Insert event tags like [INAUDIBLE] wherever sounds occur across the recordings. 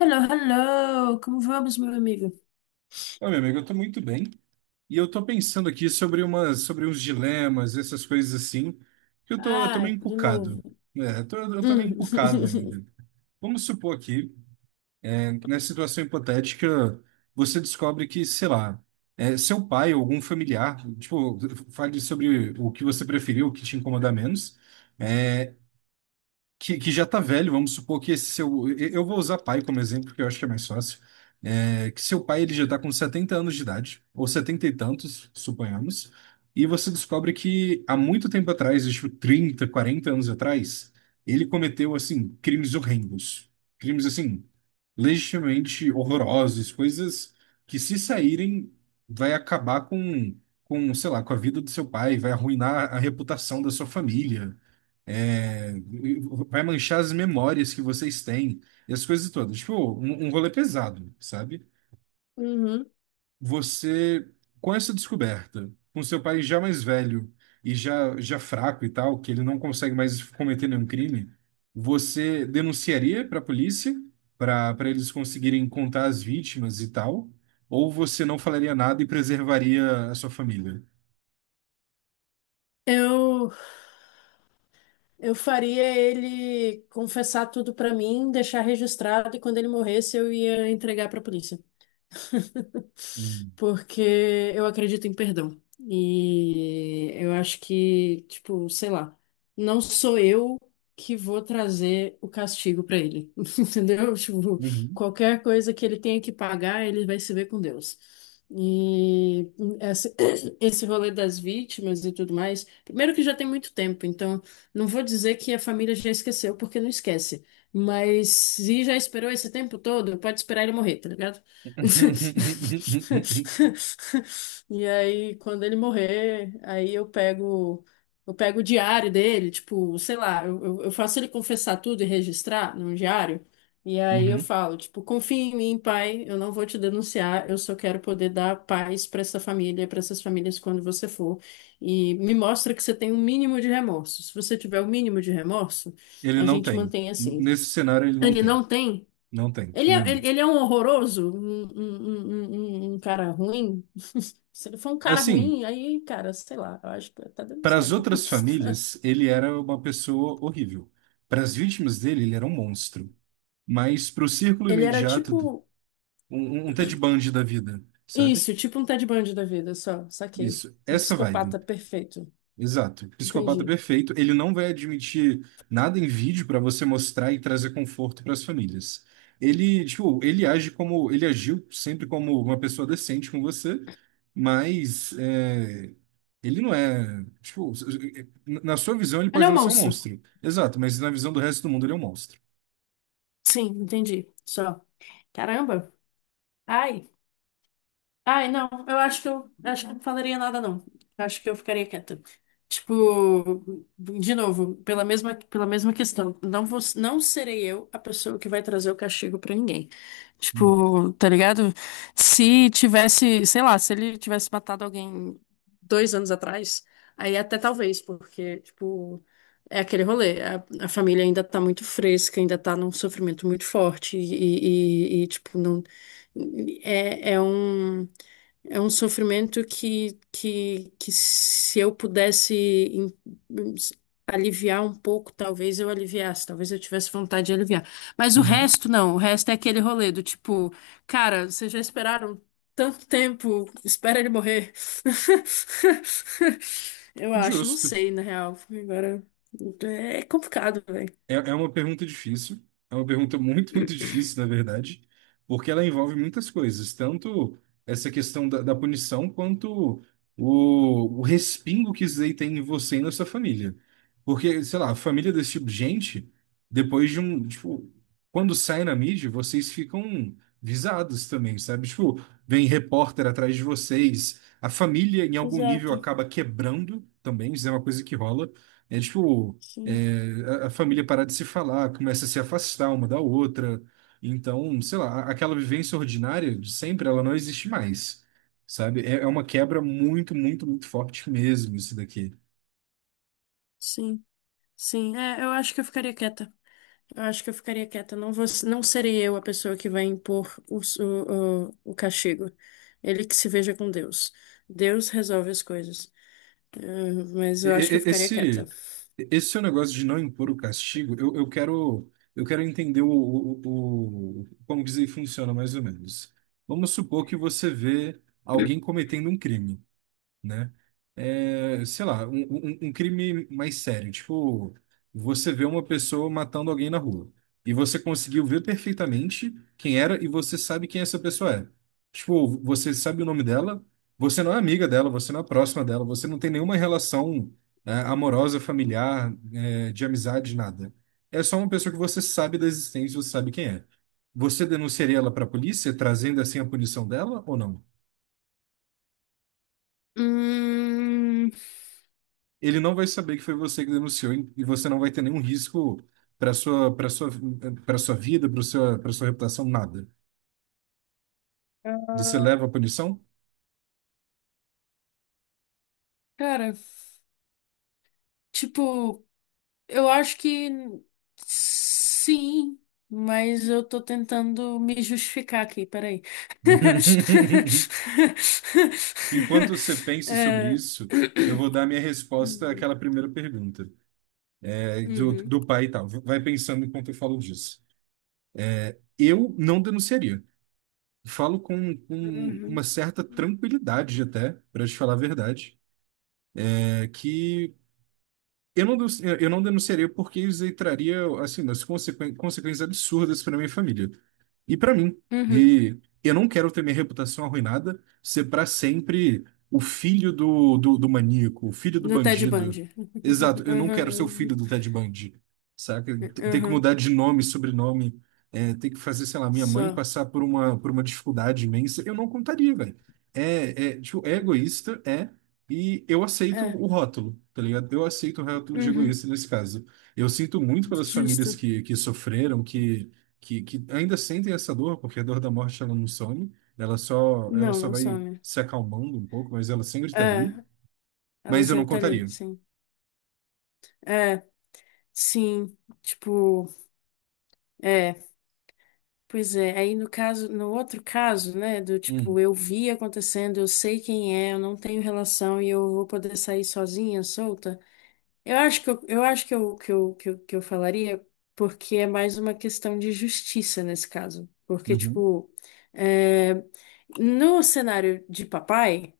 Hello, hello! Como vamos, meu amigo? Ô, meu amigo, eu tô muito bem. E eu tô pensando aqui sobre sobre uns dilemas, essas coisas assim, que eu tô Ah, meio de novo. encucado. É, eu tô Hum. meio encucado [LAUGHS] ainda. Vamos supor aqui, né, nessa situação hipotética, você descobre que, sei lá, seu pai ou algum familiar, tipo, fale sobre o que você preferiu, o que te incomoda menos, é, que já tá velho, vamos supor que esse seu. Eu vou usar pai como exemplo, porque eu acho que é mais fácil. É, que seu pai ele já tá com 70 anos de idade, ou 70 e tantos, suponhamos, e você descobre que há muito tempo atrás, tipo 30, 40 anos atrás, ele cometeu, assim, crimes horrendos. Crimes, assim, legitimamente horrorosos, coisas que, se saírem, vai acabar com, sei lá, com a vida do seu pai, vai arruinar a reputação da sua família. É, Vai manchar as memórias que vocês têm e as coisas todas. Tipo, um rolê pesado, sabe? Uhum. Você, com essa descoberta, com seu pai já mais velho e já, já fraco e tal, que ele não consegue mais cometer nenhum crime, você denunciaria para a polícia, para eles conseguirem contar as vítimas e tal, ou você não falaria nada e preservaria a sua família? Eu, eu faria ele confessar tudo pra mim, deixar registrado e quando ele morresse eu ia entregar pra polícia, Hum. porque eu acredito em perdão. E eu acho que, tipo, sei lá, não sou eu que vou trazer o castigo pra ele, [LAUGHS] entendeu? Tipo, Uhum. qualquer coisa que ele tenha que pagar, ele vai se ver com Deus. E esse, [CLEARS THROAT] esse rolê das vítimas e tudo mais, primeiro que já tem muito tempo, então não vou dizer que a família já esqueceu, porque não esquece. Mas se já esperou esse tempo todo, pode esperar ele morrer, tá ligado? [LAUGHS] [LAUGHS] E aí, quando ele morrer, aí eu pego o diário dele, tipo, sei lá, eu faço ele confessar tudo e registrar num diário. E aí eu Uhum. falo, tipo, confia em mim, pai, eu não vou te denunciar, eu só quero poder dar paz para essa família, para essas famílias quando você for. E me mostra que você tem um mínimo de remorso. Se você tiver o mínimo de remorso, Ele a não gente tem. mantém assim. Nesse cenário, ele não Ele tem. não tem? Não tem Ele é, nenhum. ele é um horroroso, um cara ruim. Se ele for um cara Assim, ruim, aí, cara, sei lá, eu acho que eu até para as denunciaria. outras [LAUGHS] famílias, ele era uma pessoa horrível. Para as vítimas dele, ele era um monstro. Mas para o círculo Ele era imediato, tipo um, um Ted Bundy da vida, sabe? isso, tipo um Ted Bundy da vida, só, saquei. Isso, Um essa psicopata vibe. perfeito. Exato. Psicopata é Entendi. perfeito. Ele não vai admitir nada em vídeo para você mostrar e trazer conforto para as famílias. Ele, tipo, ele agiu sempre como uma pessoa decente com você, mas é, ele não é, tipo, na sua visão ele Ele pode é um não ser um monstro. monstro. Exato, mas na visão do resto do mundo ele é um monstro. Sim, entendi. Só. Caramba. Ai. Ai, não, eu acho que eu não falaria nada, não. Eu acho que eu ficaria quieta. Tipo, de novo, pela mesma questão. Não vou, não serei eu a pessoa que vai trazer o castigo pra ninguém. Uhum. Tipo, tá ligado? Se tivesse, sei lá, se ele tivesse matado alguém 2 anos atrás, aí até talvez, porque, tipo, é aquele rolê. A família ainda tá muito fresca, ainda tá num sofrimento muito forte, e tipo, não. É um. É um sofrimento que se eu pudesse em- aliviar um pouco, talvez eu aliviasse, talvez eu tivesse vontade de aliviar. Mas o Uhum. resto não, o resto é aquele rolê do tipo, cara, vocês já esperaram tanto tempo, espera ele morrer. [LAUGHS] Eu acho, não Justo. sei, na real. Agora é complicado, velho. É uma pergunta difícil. É uma pergunta muito, muito difícil, na verdade, porque ela envolve muitas coisas, tanto essa questão da punição, quanto o respingo que isso daí tem em você e na sua família. Porque, sei lá, a família desse tipo de gente, depois de um, tipo, quando sai na mídia, vocês ficam visados também, sabe? Tipo, vem repórter atrás de vocês, a família, em algum nível, Exato. acaba quebrando também, isso é uma coisa que rola. É tipo. Sim, É, a família parar de se falar, começa a se afastar uma da outra. Então, sei lá, aquela vivência ordinária de sempre, ela não existe mais, sabe? É, é uma quebra muito, muito, muito forte mesmo, isso daqui. sim, sim. É, eu acho que eu ficaria quieta. Eu acho que eu ficaria quieta. Não vou, não serei eu a pessoa que vai impor o castigo. Ele que se veja com Deus. Deus resolve as coisas. Mas E- eu acho e- que eu e- ficaria quieta. Esse, esse seu negócio de não impor o castigo, eu quero entender como dizer, funciona mais ou menos. Vamos supor que você vê alguém cometendo um crime. Né? É, sei lá, um crime mais sério. Tipo, você vê uma pessoa matando alguém na rua e você conseguiu ver perfeitamente quem era e você sabe quem essa pessoa é. Tipo, você sabe o nome dela, você não é amiga dela, você não é próxima dela, você não tem nenhuma relação, é, amorosa, familiar, é, de amizade, nada. É só uma pessoa que você sabe da existência, você sabe quem é. Você denunciaria ela para a polícia, trazendo assim a punição dela ou não? Hum, Ele não vai saber que foi você que denunciou e você não vai ter nenhum risco para sua para sua para sua vida, para sua reputação, nada. Você leva a punição? cara, tipo, eu acho que sim, mas eu tô tentando me justificar aqui, peraí. [LAUGHS] [LAUGHS] Enquanto você pensa sobre Eh, isso, eu vou [CLEARS THROAT] dar minha resposta àquela primeira pergunta, é, do, Uhum. do pai e tal. Vai pensando enquanto eu falo disso. Eu não denunciaria. Falo com Uhum. uma certa tranquilidade até, para te falar a verdade, é que Eu não denunciaria porque isso aí traria, assim, umas consequências absurdas para minha família. E para mim. Uhum. E eu não quero ter minha reputação arruinada, ser para sempre o filho do maníaco, o filho do Do Ted bandido. Bundy. [LAUGHS] Exato, eu não quero ser o filho Uhum. do Ted Bundy, saca? Ter que Uhum. mudar de nome, sobrenome, é, ter que fazer, sei lá, minha mãe Só. passar por uma dificuldade imensa. Eu não contaria, velho. É, é, tipo, é egoísta, e eu aceito É. o rótulo, tá ligado? Eu aceito o rótulo de Uhum. egoísta nesse caso. Eu sinto muito pelas famílias Justo. que sofreram, que ainda sentem essa dor, porque a dor da morte ela não some, ela só, ela Não, só não vai some. se acalmando um pouco, mas ela sempre está É. ali. Ela Mas eu não sempre tá ali, contaria. sim. É. Sim. Tipo, é. Pois é. Aí no caso, no outro caso, né, do tipo, Hum, eu vi acontecendo, eu sei quem é, eu não tenho relação e eu vou poder sair sozinha, solta. Eu acho que eu falaria porque é mais uma questão de justiça nesse caso. Porque, uhum. tipo, é, no cenário de papai,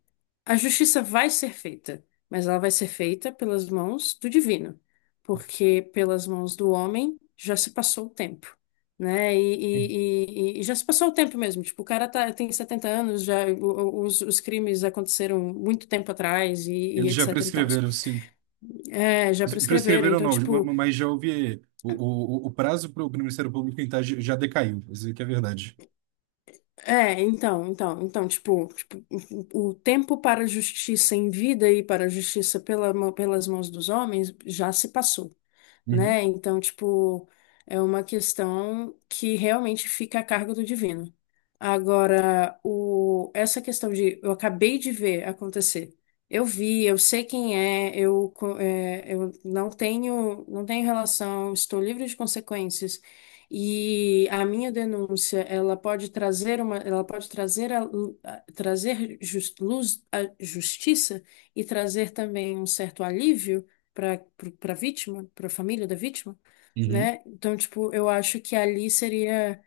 a justiça vai ser feita, mas ela vai ser feita pelas mãos do divino, porque pelas mãos do homem já se passou o tempo. Né? E já se passou o tempo mesmo. Tipo, o cara tá, tem 70 anos, já os crimes aconteceram muito tempo atrás e Eles já etc e tal. prescreveram, sim. É, já prescreveram. Prescreveram Então, não, ma- tipo, ma- mas já houve. O prazo para o Ministério Público tentar já decaiu, isso que é verdade. o tempo para a justiça em vida e para a justiça pela pelas mãos dos homens já se passou. Uhum, Né? Então, tipo, é uma questão que realmente fica a cargo do divino. Agora, essa questão de eu acabei de ver acontecer. Eu vi, eu sei quem é, eu não tenho relação, estou livre de consequências. E a minha denúncia, ela pode trazer uma, ela pode trazer a, luz, a justiça e trazer também um certo alívio para para vítima, para a família da vítima, uhum, né? Então, tipo, eu acho que ali seria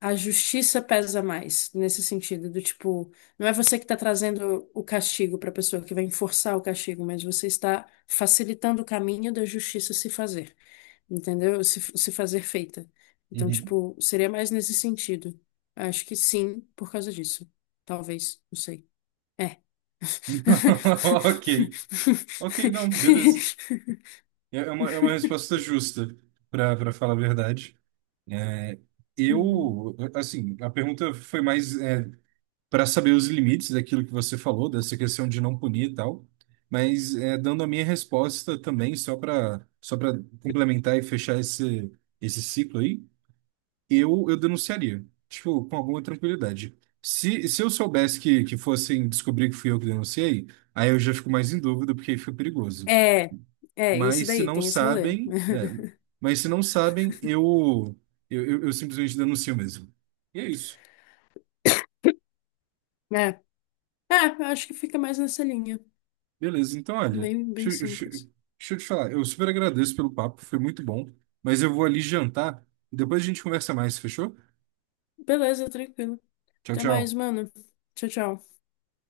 a justiça pesa mais nesse sentido do tipo, não é você que está trazendo o castigo para a pessoa que vai enforçar o castigo, mas você está facilitando o caminho da justiça se fazer, entendeu? Se fazer feita. Então, uhum. tipo, seria mais nesse sentido. Acho que sim, por causa disso. Talvez, não sei. É. [LAUGHS] Ok. Ok, não, beleza. [LAUGHS] É uma resposta justa, para falar a verdade. É, Uhum. eu, assim, a pergunta foi mais para saber os limites daquilo que você falou, dessa questão de não punir e tal, mas é, dando a minha resposta também, só para complementar e fechar esse, esse ciclo aí, eu denunciaria, tipo, com alguma tranquilidade. Se eu soubesse que fossem descobrir que fui eu que denunciei, aí eu já fico mais em dúvida, porque aí fica perigoso. É, é, isso Mas se daí, não tem esse rolê. sabem, é, [LAUGHS] mas se não sabem, eu simplesmente denuncio mesmo. E é isso. É, é, eu acho que fica mais nessa linha. Beleza, então olha, Bem, deixa, bem eu deixa eu- simples. deixa eu te falar, eu super agradeço pelo papo, foi muito bom, mas eu vou ali jantar, depois a gente conversa mais, fechou? Beleza, tranquilo. Tchau, Até mais, tchau. mano. Tchau, tchau.